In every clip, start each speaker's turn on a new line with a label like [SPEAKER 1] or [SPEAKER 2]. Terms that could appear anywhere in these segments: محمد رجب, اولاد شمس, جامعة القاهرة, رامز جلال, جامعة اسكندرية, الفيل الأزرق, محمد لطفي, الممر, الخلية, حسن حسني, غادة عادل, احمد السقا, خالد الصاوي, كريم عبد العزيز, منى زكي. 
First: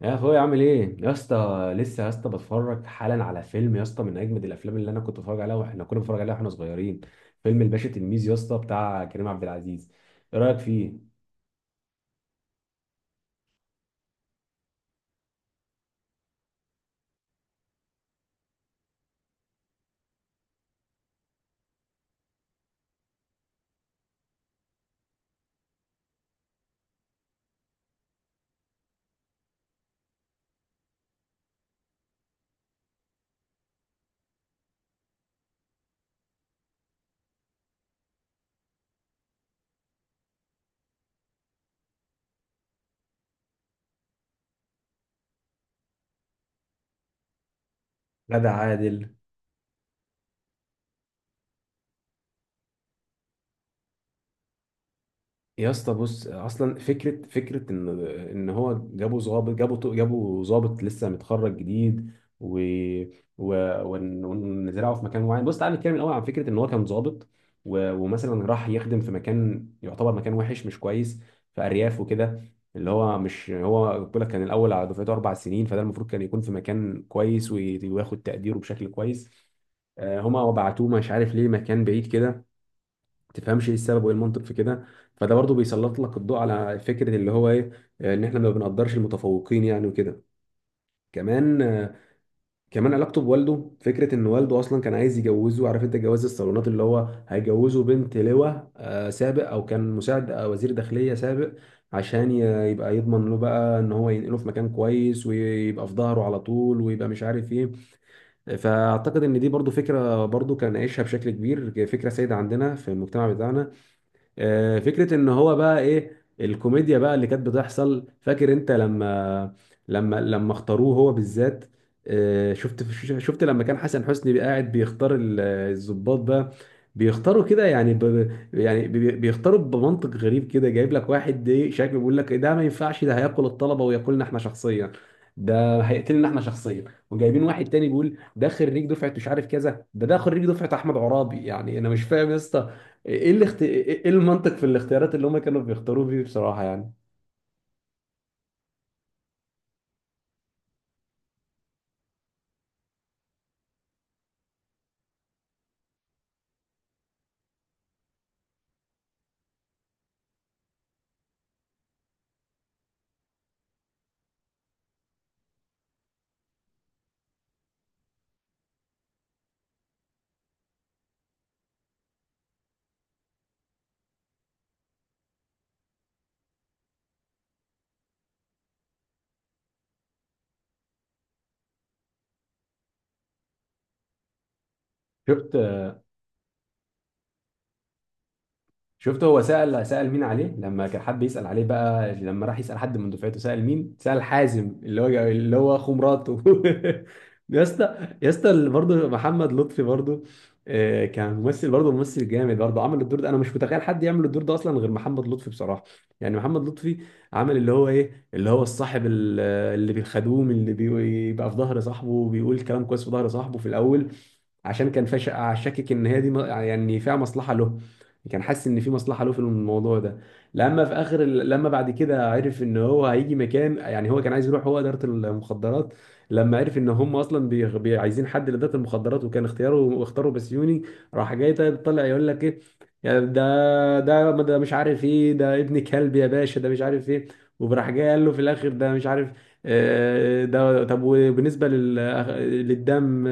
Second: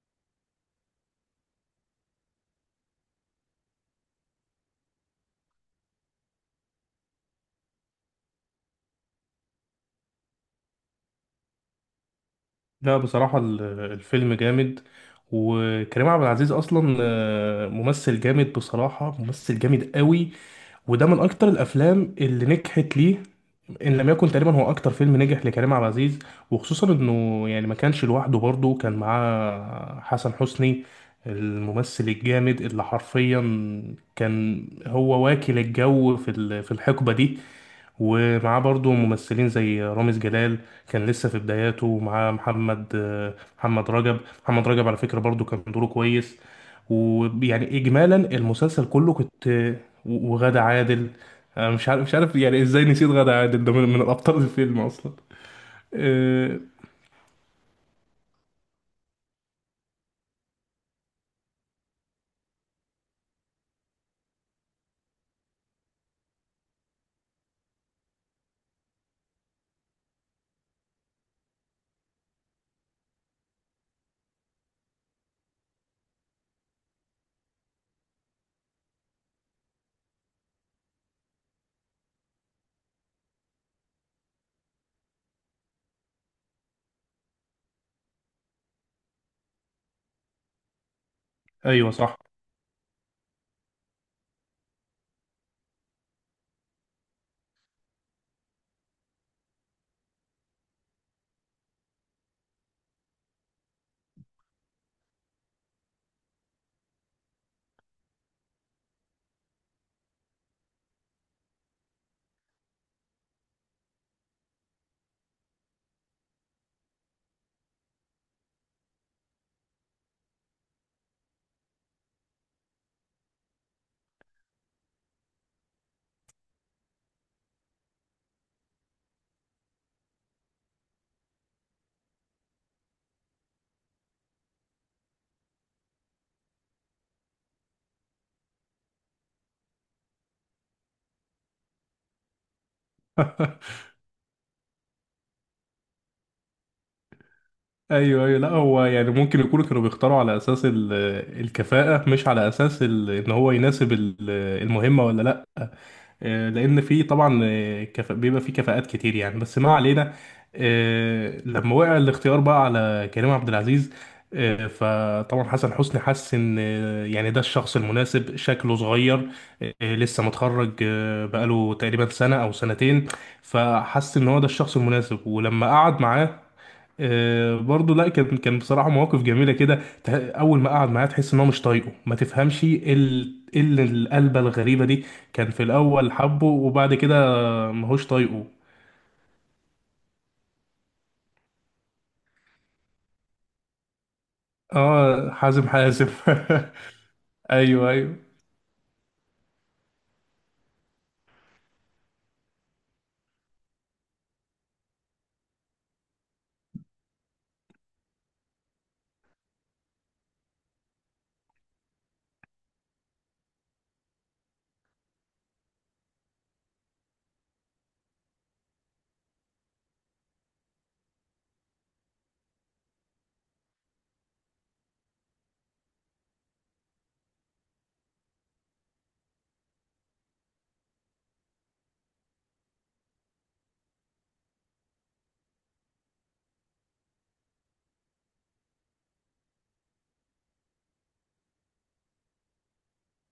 [SPEAKER 1] يا اخويا، عامل ايه يا اسطى؟ لسه يا اسطى بتفرج حالا على فيلم يا اسطى من اجمد الافلام اللي انا كنت بتفرج عليها واحنا كنا بنتفرج عليها واحنا صغيرين. فيلم الباشا تلميذ يا اسطى بتاع كريم عبد العزيز. ايه رايك فيه؟
[SPEAKER 2] لا، بصراحة الفيلم جامد. وكريم عبد العزيز أصلا ممثل جامد، بصراحة ممثل جامد قوي. وده من أكتر الأفلام اللي نجحت ليه. إن لم يكن تقريبا هو أكتر فيلم نجح لكريم عبد العزيز. وخصوصا إنه يعني ما كانش لوحده، برضه كان معاه حسن حسني، الممثل الجامد اللي حرفيا كان هو واكل الجو في الحقبة دي. ومعاه برضو ممثلين زي رامز جلال، كان لسه في بداياته. ومعاه محمد رجب. محمد رجب على فكرة برضو كان دوره كويس. ويعني إجمالا
[SPEAKER 1] غادة
[SPEAKER 2] المسلسل كله
[SPEAKER 1] عادل.
[SPEAKER 2] كنت وغادة عادل. أنا مش عارف يعني إزاي نسيت غادة عادل، ده من الأبطال الفيلم أصلا.
[SPEAKER 1] يا اسطى بص
[SPEAKER 2] آه،
[SPEAKER 1] اصلا فكره ان هو جابوا ظابط، جابوا ظابط لسه متخرج جديد، و و ونزرعه في مكان معين. بص تعالى نتكلم الاول عن فكره ان هو كان ظابط، ومثلا راح يخدم في مكان يعتبر مكان وحش مش كويس، في ارياف وكده. اللي هو مش هو بيقول لك كان الاول على دفعته اربع سنين، فده المفروض كان يكون في مكان كويس وياخد تقديره بشكل كويس. هما بعتوه مش عارف ليه مكان بعيد كده. تفهمش ايه السبب وايه المنطق في كده؟ فده برضو بيسلط لك الضوء على فكره اللي هو ايه، ان احنا ما بنقدرش المتفوقين يعني وكده. كمان،
[SPEAKER 2] أيوه صح.
[SPEAKER 1] كمان علاقته بوالده، فكره ان والده اصلا كان عايز يجوزه. عارف انت جواز الصالونات، اللي ههو هيجوزه بنت لواء سابق او كان مساعد وزير داخليه سابق، عشان يبقى يضمن له بقى ان هو ينقله في مكان كويس ويبقى في ظهره على طول ويبقى مش عارف ايه. فاعتقد ان دي برضو فكره برضو كان عايشها بشكل كبير، فكره سائده عندنا في المجتمع بتاعنا. فكرة ان هو بقى ايه الكوميديا بقى اللي كانت بتحصل. فاكر انت لما لما اختاروه هو بالذات؟ شفت، شفت لما كان حسن حسني قاعد بيختار الضباط بقى، بيختاروا كده يعني بيختاروا بمنطق غريب كده، جايب لك واحد ايه شكله، بيقول لك ده ما ينفعش، ده هياكل الطلبة وياكلنا احنا شخصيا، ده هيقتلنا احنا شخصيا. وجايبين واحد تاني بيقول ده خريج دفعه مش عارف كذا، ده خريج دفعه احمد عرابي. يعني انا مش فاهم يا اسطى ايه ايه المنطق في الاختيارات اللي هم كانوا بيختاروه فيه بصراحة يعني.
[SPEAKER 2] ايوه، ايوه، لا هو يعني ممكن يكونوا كانوا بيختاروا على الكفاءة، مش على ان هو يناسب المهمة، ولا لا. آه، لان في طبعا بيبقى في كفاءات كتير يعني، بس ما علينا. لما وقع الاختيار بقى على كريم عبد العزيز، فطبعا حسن حسني حس ان، يعني ده الشخص المناسب، شكله صغير، لسه متخرج، بقاله تقريبا سنة او سنتين. فحس ان هو ده الشخص المناسب. ولما قعد معاه، برضه، لا كان بصراحه مواقف جميله كده. اول ما قعد معاه تحس ان هو مش طايقه، ما تفهمش إيه ال القلبه الغريبه دي. كان
[SPEAKER 1] شفت،
[SPEAKER 2] في الاول حبه، وبعد كده ماهوش طايقه.
[SPEAKER 1] شفت هو سأل مين عليه؟ لما كان حد يسأل عليه بقى، لما راح يسأل حد من دفعته، سأل مين؟ سأل حازم اللي هو
[SPEAKER 2] اه، حازم
[SPEAKER 1] اخو
[SPEAKER 2] حازم
[SPEAKER 1] مراته. يا اسطى،
[SPEAKER 2] ايوه، ايوه.
[SPEAKER 1] يا اسطى برضه محمد لطفي برضه، كان ممثل برضه، ممثل جامد برضه. عمل الدور ده، انا مش متخيل حد يعمل الدور ده اصلا غير محمد لطفي بصراحة. يعني محمد لطفي عمل اللي هو ايه، اللي هو الصاحب اللي بيخدوم، اللي بيبقى في ظهر صاحبه وبيقول كلام كويس في ظهر صاحبه في الاول عشان كان فاش، شاكك ان هي دي يعني فيها مصلحه له. كان حاسس ان في مصلحه له في الموضوع ده. لما في اخر لما بعد كده عرف ان هو هيجي مكان، يعني هو كان عايز يروح هو اداره المخدرات. لما عرف ان هم اصلا عايزين حد لاداره المخدرات، وكان اختياره اختاروا بسيوني، راح جاي طلع يقول لك ايه، يا ده مش عارف ايه، ده ابن كلب يا باشا، ده مش عارف ايه. وراح جاي قال له في الاخر ده مش عارف، ده طب وبالنسبه للدم،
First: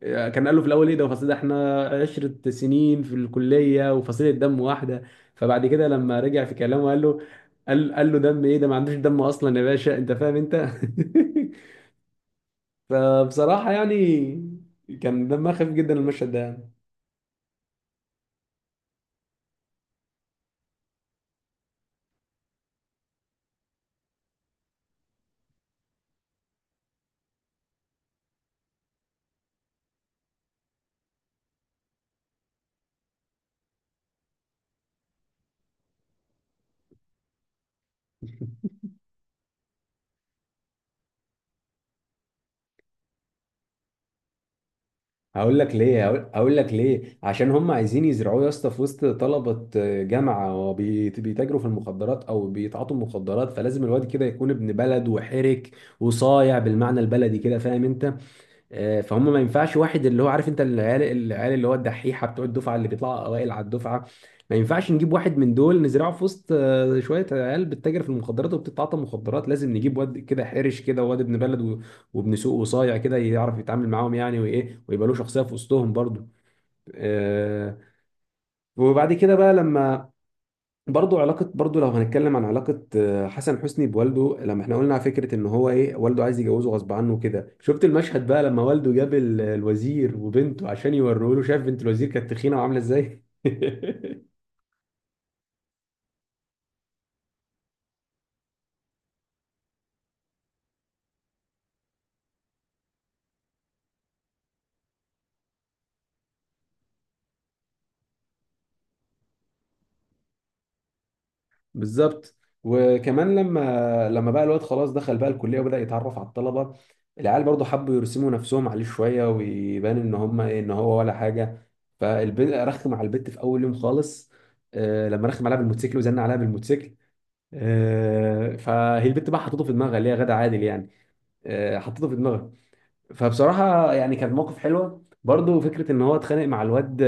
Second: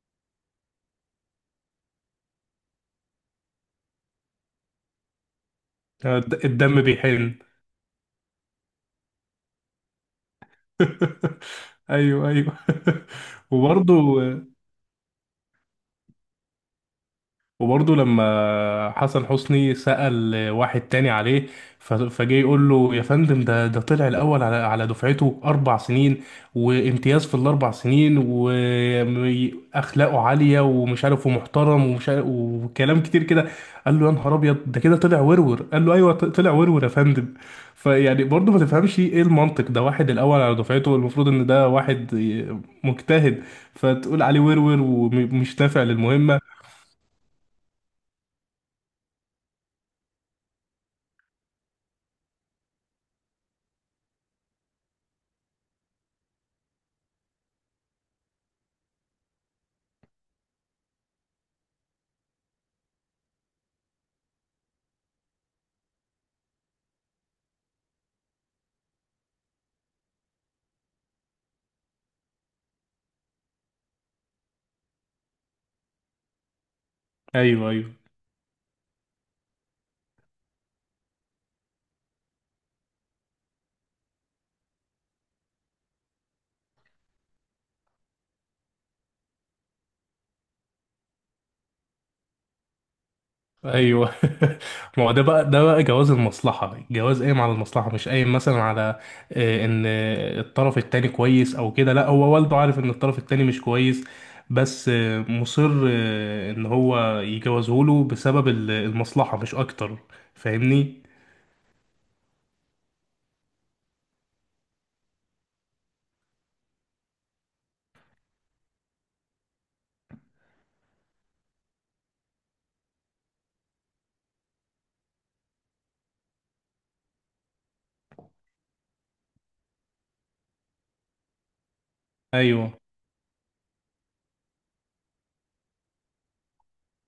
[SPEAKER 1] كان قال له في الاول ايه ده، فصل ده؟ احنا عشرة سنين في الكليه وفصيله دم واحده. فبعد كده
[SPEAKER 2] آه،
[SPEAKER 1] لما رجع في
[SPEAKER 2] الدم
[SPEAKER 1] كلامه قال له،
[SPEAKER 2] بيحن.
[SPEAKER 1] قال له دم ايه؟ ده ما عندوش دم اصلا يا باشا، انت فاهم انت.
[SPEAKER 2] ايوه، ايوه.
[SPEAKER 1] فبصراحه
[SPEAKER 2] وبرضه،
[SPEAKER 1] يعني كان دمها خفيف جدا المشهد ده يعني.
[SPEAKER 2] وبرضه لما حسن حسني سأل واحد تاني عليه، فجه يقول له يا فندم، ده طلع الأول على على دفعته أربع سنين، وامتياز في الأربع سنين، وأخلاقه عالية، ومش عارف، ومحترم، ومش عارف، وكلام كتير كده. قال له يا نهار أبيض، ده كده طلع ورور؟ قال له أيوه، طلع ورور يا فندم. فيعني برضه ما تفهمش إيه المنطق؟ ده واحد الأول على دفعته، المفروض إن ده واحد مجتهد، فتقول عليه ورور
[SPEAKER 1] هقول
[SPEAKER 2] ومش
[SPEAKER 1] لك
[SPEAKER 2] نافع
[SPEAKER 1] ليه، هقول
[SPEAKER 2] للمهمة.
[SPEAKER 1] هقول لك ليه، عشان هم عايزين يزرعوه يا اسطى في وسط طلبه جامعه بيتاجروا في المخدرات او بيتعاطوا مخدرات، فلازم الواد كده يكون ابن بلد وحرك وصايع بالمعنى البلدي كده، فاهم انت؟ فهم ما ينفعش واحد اللي هو عارف انت العيال، اللي هو الدحيحه بتوع الدفعه اللي بيطلعوا اوائل على الدفعه، ما ينفعش نجيب واحد من دول نزرعه في وسط شويه عيال بتتاجر في المخدرات وبتتعاطى مخدرات. لازم نجيب واد كده حرش كده، واد ابن بلد وابن سوق وصايع كده، يعرف يتعامل معاهم يعني، وايه ويبقى له شخصيه في وسطهم برضه.
[SPEAKER 2] أيوه،
[SPEAKER 1] آه،
[SPEAKER 2] أيوه،
[SPEAKER 1] وبعد كده بقى لما برضو علاقة، برضو لو هنتكلم عن علاقة حسن حسني بوالده، لما احنا قلنا على فكرة ان هو ايه والده عايز يجوزه غصب عنه كده، شفت المشهد بقى لما والده جاب الوزير وبنته عشان يوروه له؟ شاف بنت الوزير كانت تخينة وعاملة ازاي.
[SPEAKER 2] ايوه. ما هو ده بقى، ده بقى جواز المصلحه، جواز قايم على المصلحه، مش قايم مثلا على، ان الطرف التاني كويس او كده. لا، هو والده عارف ان الطرف التاني مش كويس، بس مصر ان هو يجوزه له بسبب المصلحه، مش اكتر. فاهمني؟
[SPEAKER 1] بالظبط. وكمان لما بقى الواد خلاص دخل بقى الكلية وبدأ يتعرف على الطلبة، العيال برضو حبوا يرسموا نفسهم عليه شوية ويبان ان هم ايه، ان هو ولا حاجة. فالبنت رخم على البت في اول يوم خالص، لما رخم عليها بالموتوسيكل، وزن عليها بالموتوسيكل. فهي البت بقى حطيته في دماغها، اللي هي غادة عادل يعني. حطيته في دماغها.
[SPEAKER 2] ايوه.
[SPEAKER 1] فبصراحة يعني كان موقف حلوة برضه، فكرة ان هو اتخانق مع الواد،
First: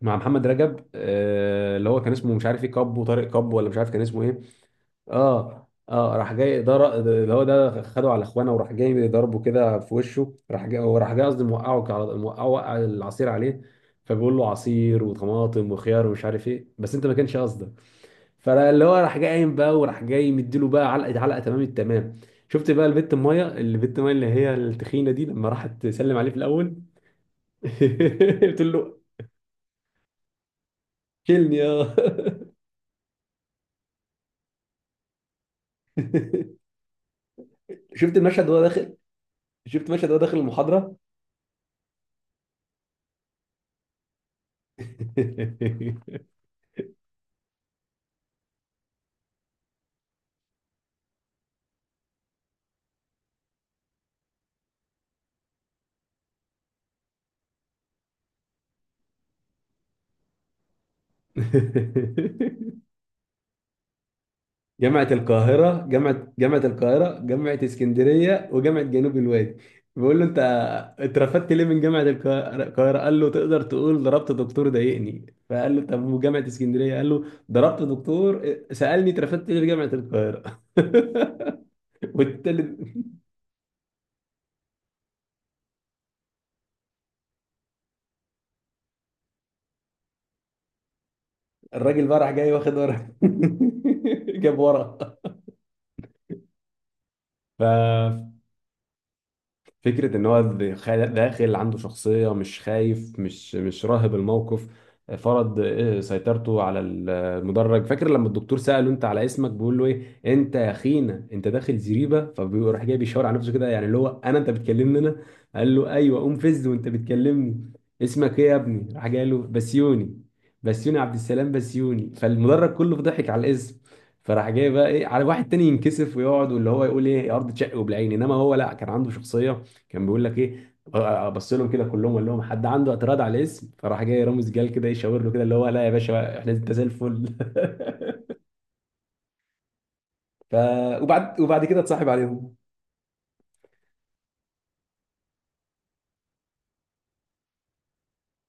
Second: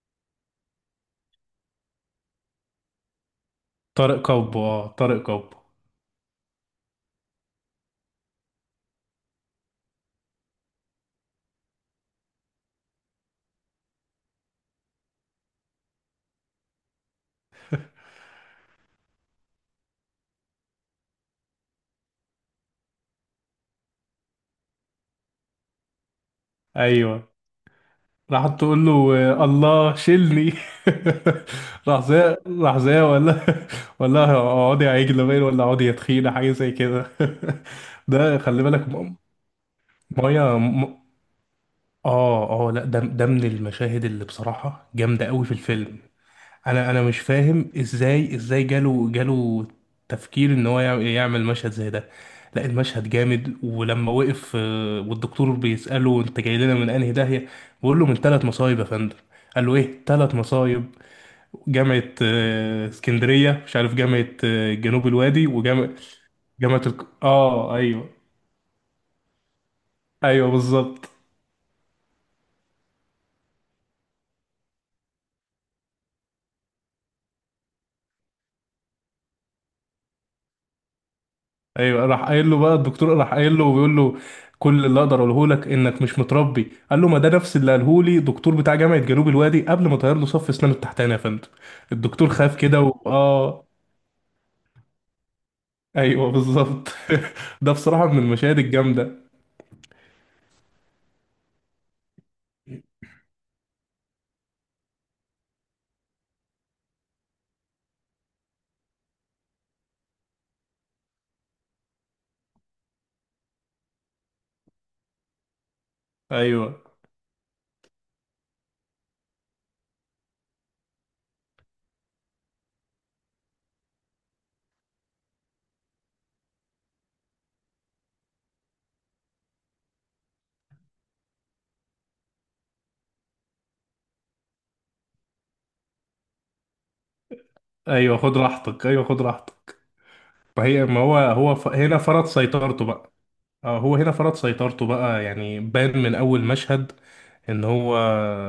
[SPEAKER 1] مع محمد رجب، اللي هو كان اسمه مش عارف ايه، كابو طارق، كابو ولا مش عارف كان
[SPEAKER 2] طارق
[SPEAKER 1] اسمه ايه.
[SPEAKER 2] كوب، اه، طارق كوب.
[SPEAKER 1] اه، اه، راح جاي ده اللي هو ده خده على اخوانه وراح جاي ضربه كده في وشه. راح جاي وراح جاي قصدي موقعه موقعه، وقع العصير عليه، فبيقول له عصير وطماطم وخيار ومش عارف ايه بس انت ما كانش قصدك. فاللي هو راح جاي قايم بقى، وراح جاي مديله بقى علقه، علقه تمام التمام. شفت بقى البت الميه، البت الميه اللي هي التخينه دي لما راحت تسلم عليه في الاول؟
[SPEAKER 2] ايوه، راح
[SPEAKER 1] قلت
[SPEAKER 2] تقول
[SPEAKER 1] له
[SPEAKER 2] له، آه، الله شيلني.
[SPEAKER 1] شيلني يا.
[SPEAKER 2] راح زي، راح زي ولا، ولا اقعدي يا عجلة باين، ولا اقعدي يا تخينة، حاجة زي كده.
[SPEAKER 1] شفت
[SPEAKER 2] ده
[SPEAKER 1] المشهد وهو
[SPEAKER 2] خلي بالك
[SPEAKER 1] داخل؟ شفت مشهد وهو داخل
[SPEAKER 2] مية
[SPEAKER 1] المحاضره؟
[SPEAKER 2] اه، اه، لا، ده ده من المشاهد اللي بصراحة جامدة قوي في الفيلم. انا مش فاهم ازاي جاله تفكير ان هو يعمل مشهد زي ده. لا، المشهد جامد. ولما وقف، والدكتور بيسأله انت جاي لنا من انهي داهية، بيقول له من ثلاث مصايب يا فندم. قال له ايه ثلاث مصايب؟ جامعة اسكندرية، مش عارف، جامعة جنوب
[SPEAKER 1] جامعة
[SPEAKER 2] الوادي،
[SPEAKER 1] القاهرة،
[SPEAKER 2] وجامعة،
[SPEAKER 1] جامعة القاهرة، جامعة
[SPEAKER 2] اه، ايوه.
[SPEAKER 1] اسكندرية وجامعة جنوب الوادي. بقول له انت
[SPEAKER 2] ايوه بالظبط.
[SPEAKER 1] اترفدت ليه من جامعة القاهرة؟ القاهرة؟ قال له تقدر تقول ضربت دكتور ضايقني. فقال له طب وجامعة اسكندرية؟ قال له ضربت دكتور سألني اترفدت ليه في جامعة القاهرة.
[SPEAKER 2] ايوه، راح قايل له بقى
[SPEAKER 1] والتالت،
[SPEAKER 2] الدكتور، راح قايل له وبيقول له كل اللي اقدر اقوله لك انك مش متربي. قال له ما ده نفس اللي قاله لي دكتور بتاع جامعه جنوب الوادي، قبل ما طير له صف اسنانه التحتاني يا فندم.
[SPEAKER 1] الراجل بقى
[SPEAKER 2] الدكتور
[SPEAKER 1] راح جاي
[SPEAKER 2] خاف
[SPEAKER 1] واخد
[SPEAKER 2] كده
[SPEAKER 1] ورا.
[SPEAKER 2] اه،
[SPEAKER 1] جاب ورا.
[SPEAKER 2] ايوه بالظبط.
[SPEAKER 1] ف...
[SPEAKER 2] ده بصراحه من المشاهد الجامده.
[SPEAKER 1] فكرة إن هو داخل عنده شخصية، مش خايف، مش راهب الموقف، فرض إيه سيطرته على المدرج. فاكر لما الدكتور سأله أنت على اسمك، بيقول له إيه أنت يا خينا أنت داخل زريبة؟ فبيروح جاي بيشاور على نفسه كده، يعني اللي هو أنا، أنت بتكلمني أنا؟ قال له أيوه، قوم فز
[SPEAKER 2] ايوه،
[SPEAKER 1] وأنت بتكلمني. اسمك إيه يا ابني؟ راح جاي قال له بسيوني، بسيوني عبد السلام بسيوني. فالمدرج كله ضحك على الاسم. فراح جاي بقى ايه، على واحد تاني ينكسف ويقعد واللي هو يقول ايه يا ارض تشق وبالعين، انما هو لا، كان عنده شخصيه. كان بيقول لك ايه، ابص لهم كده كلهم وقال لهم حد عنده اعتراض على الاسم؟ فراح جاي رامز جال كده يشاور له كده، اللي هو لا يا باشا احنا، انت زي الفل.
[SPEAKER 2] ايوه، خد راحتك، ايوه خد راحتك.
[SPEAKER 1] ف،
[SPEAKER 2] ما هي، ما هو
[SPEAKER 1] وبعد
[SPEAKER 2] هو
[SPEAKER 1] وبعد كده
[SPEAKER 2] هنا
[SPEAKER 1] اتصاحب
[SPEAKER 2] فرض
[SPEAKER 1] عليهم.
[SPEAKER 2] سيطرته بقى. اه، هو هنا فرض سيطرته بقى، يعني بان من اول مشهد ان هو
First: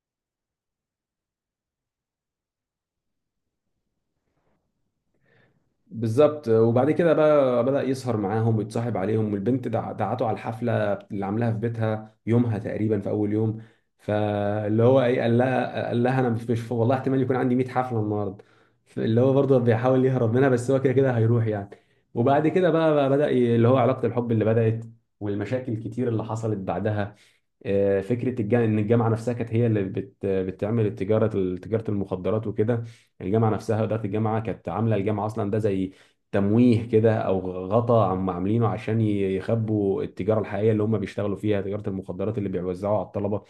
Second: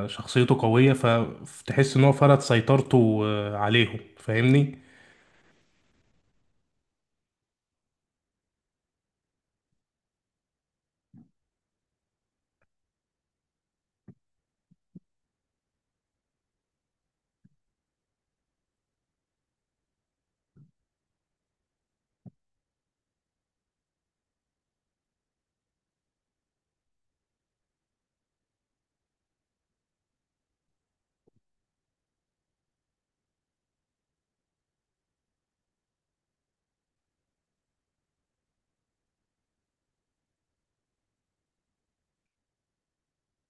[SPEAKER 2] شخصيته قوية. فتحس ان هو فرض سيطرته عليهم. فاهمني؟
[SPEAKER 1] بالظبط. وبعد كده بقى بدأ يسهر معاهم ويتصاحب عليهم. والبنت دعته على الحفلة اللي عاملاها في بيتها يومها تقريبا في أول يوم. فاللي هو إيه، قال لها أنا مش والله احتمال يكون عندي 100 حفلة النهاردة. اللي هو برضه بيحاول يهرب منها، بس هو كده كده هيروح يعني. وبعد كده بقى بدأ اللي هو علاقة الحب اللي بدأت والمشاكل الكتير اللي حصلت بعدها. فكره الجامعه ان الجامعه نفسها كانت هي اللي بتعمل التجاره، تجاره المخدرات وكده. الجامعه نفسها، اداره الجامعه كانت عامله الجامعه اصلا ده زي تمويه كده او غطا عم عاملينه عشان يخبوا التجاره الحقيقيه اللي هم بيشتغلوا فيها، تجاره المخدرات اللي بيوزعوها على الطلبه.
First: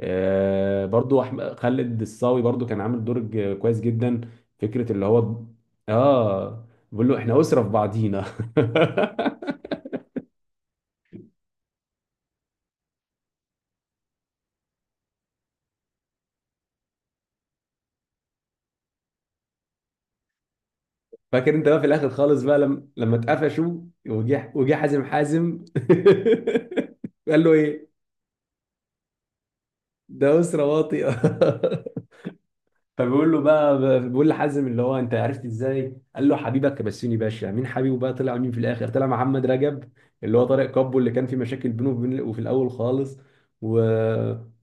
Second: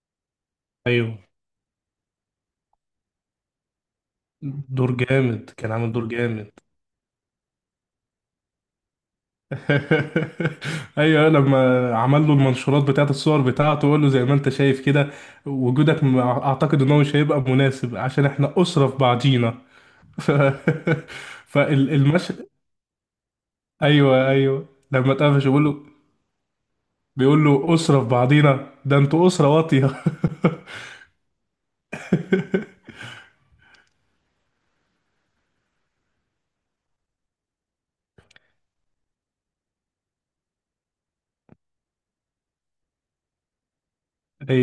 [SPEAKER 2] ايوه.
[SPEAKER 1] برضو خالد الصاوي برضو كان عامل دور كويس جدا.
[SPEAKER 2] دور
[SPEAKER 1] فكره اللي هو
[SPEAKER 2] جامد، كان عامل دور جامد.
[SPEAKER 1] اه، بيقول له احنا اسره في بعضينا.
[SPEAKER 2] ايوه، لما عمل له المنشورات بتاعت الصور بتاعته، وقال له زي ما انت شايف كده وجودك، اعتقد ان هو مش هيبقى مناسب، عشان احنا اسرة في بعضينا. ف...
[SPEAKER 1] فاكر انت بقى في الاخر خالص
[SPEAKER 2] فالمشهد،
[SPEAKER 1] بقى لما اتقفشوا،
[SPEAKER 2] ايوه،
[SPEAKER 1] وجه
[SPEAKER 2] ايوه.
[SPEAKER 1] حازم،
[SPEAKER 2] لما اتقفش
[SPEAKER 1] حازم.
[SPEAKER 2] يقول له، بيقول
[SPEAKER 1] قال له
[SPEAKER 2] له
[SPEAKER 1] ايه؟
[SPEAKER 2] أسرة في بعضينا؟ ده انتوا أسرة واطية.
[SPEAKER 1] ده اسره واطئه. فبيقول له بقى، بيقول لحازم اللي هو انت عرفت ازاي؟ قال له حبيبك بسيوني باشا. مين حبيبه بقى؟ طلع مين في الاخر؟ طلع محمد رجب، اللي هو طارق كابو، اللي كان في مشاكل بينه وبين، وفي الاول خالص. و...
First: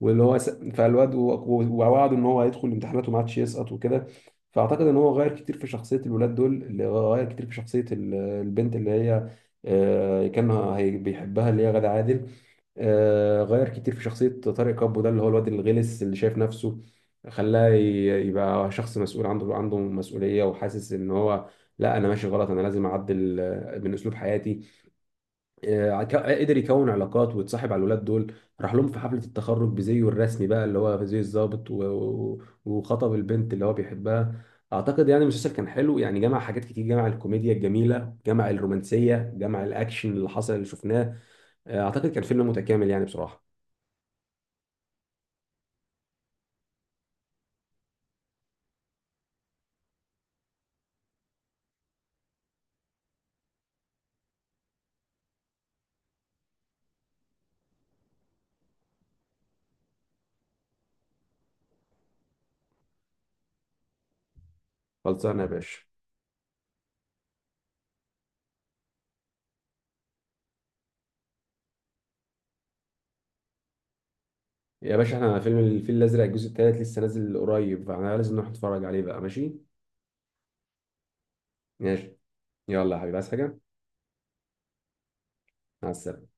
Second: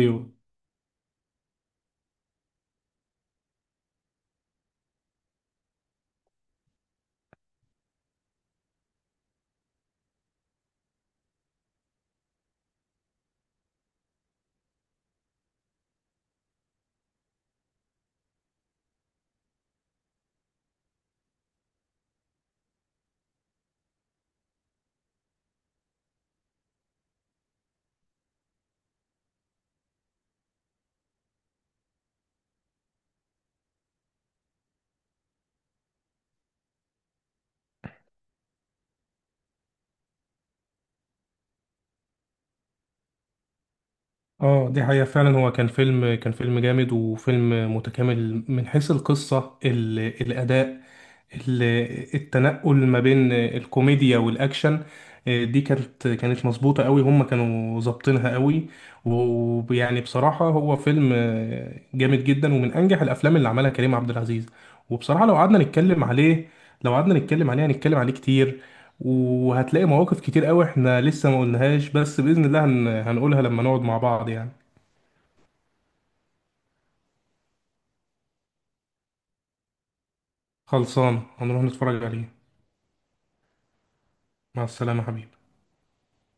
[SPEAKER 1] واللي هو فالواد ووعده ان هو هيدخل الامتحانات وما عادش يسقط وكده. فاعتقد ان هو غير كتير في شخصيه الولاد دول، اللي هو غير كتير في شخصيه البنت اللي هي كان بيحبها، اللي هي غادة عادل. غير كتير في شخصية طارق كابو ده، اللي هو الواد الغلس اللي شايف نفسه، خلاه يبقى شخص مسؤول، عنده مسؤولية، وحاسس ان هو لا انا ماشي غلط، انا لازم اعدل من اسلوب حياتي. قدر يكون علاقات ويتصاحب على الولاد دول. راح لهم في حفلة التخرج بزيه الرسمي بقى، اللي هو زي الضابط، وخطب البنت اللي هو بيحبها. اعتقد يعني المسلسل كان حلو يعني، جمع حاجات كتير، جمع الكوميديا الجميلة، جمع الرومانسية، جمع الاكشن اللي حصل اللي شفناه. اعتقد كان فيلم متكامل يعني بصراحة.
[SPEAKER 2] اه، دي حقيقة، فعلا هو كان فيلم، كان فيلم جامد، وفيلم متكامل من حيث القصة، الأداء، ال... التنقل ما بين الكوميديا والأكشن. دي كانت، كانت مظبوطة قوي، هم كانوا ظابطينها قوي. ويعني بصراحة هو فيلم جامد جدا، ومن أنجح الأفلام اللي عملها كريم عبد العزيز. وبصراحة لو
[SPEAKER 1] خلصانه يا
[SPEAKER 2] قعدنا
[SPEAKER 1] باشا.
[SPEAKER 2] نتكلم عليه، لو قعدنا نتكلم عليه هنتكلم عليه كتير. وهتلاقي مواقف كتير قوي احنا لسه ما قلناهاش، بس بإذن الله هنقولها لما نقعد مع بعض يعني.
[SPEAKER 1] يا باشا احنا فيلم الفيل الازرق الجزء الثالث لسه نازل قريب، فاحنا لازم نروح نتفرج عليه بقى، ماشي؟
[SPEAKER 2] خلصان، هنروح نتفرج
[SPEAKER 1] ماشي.
[SPEAKER 2] عليه.
[SPEAKER 1] يلا يا حبيبي، عايز حاجه؟
[SPEAKER 2] مع السلامة حبيبي.
[SPEAKER 1] مع السلامه.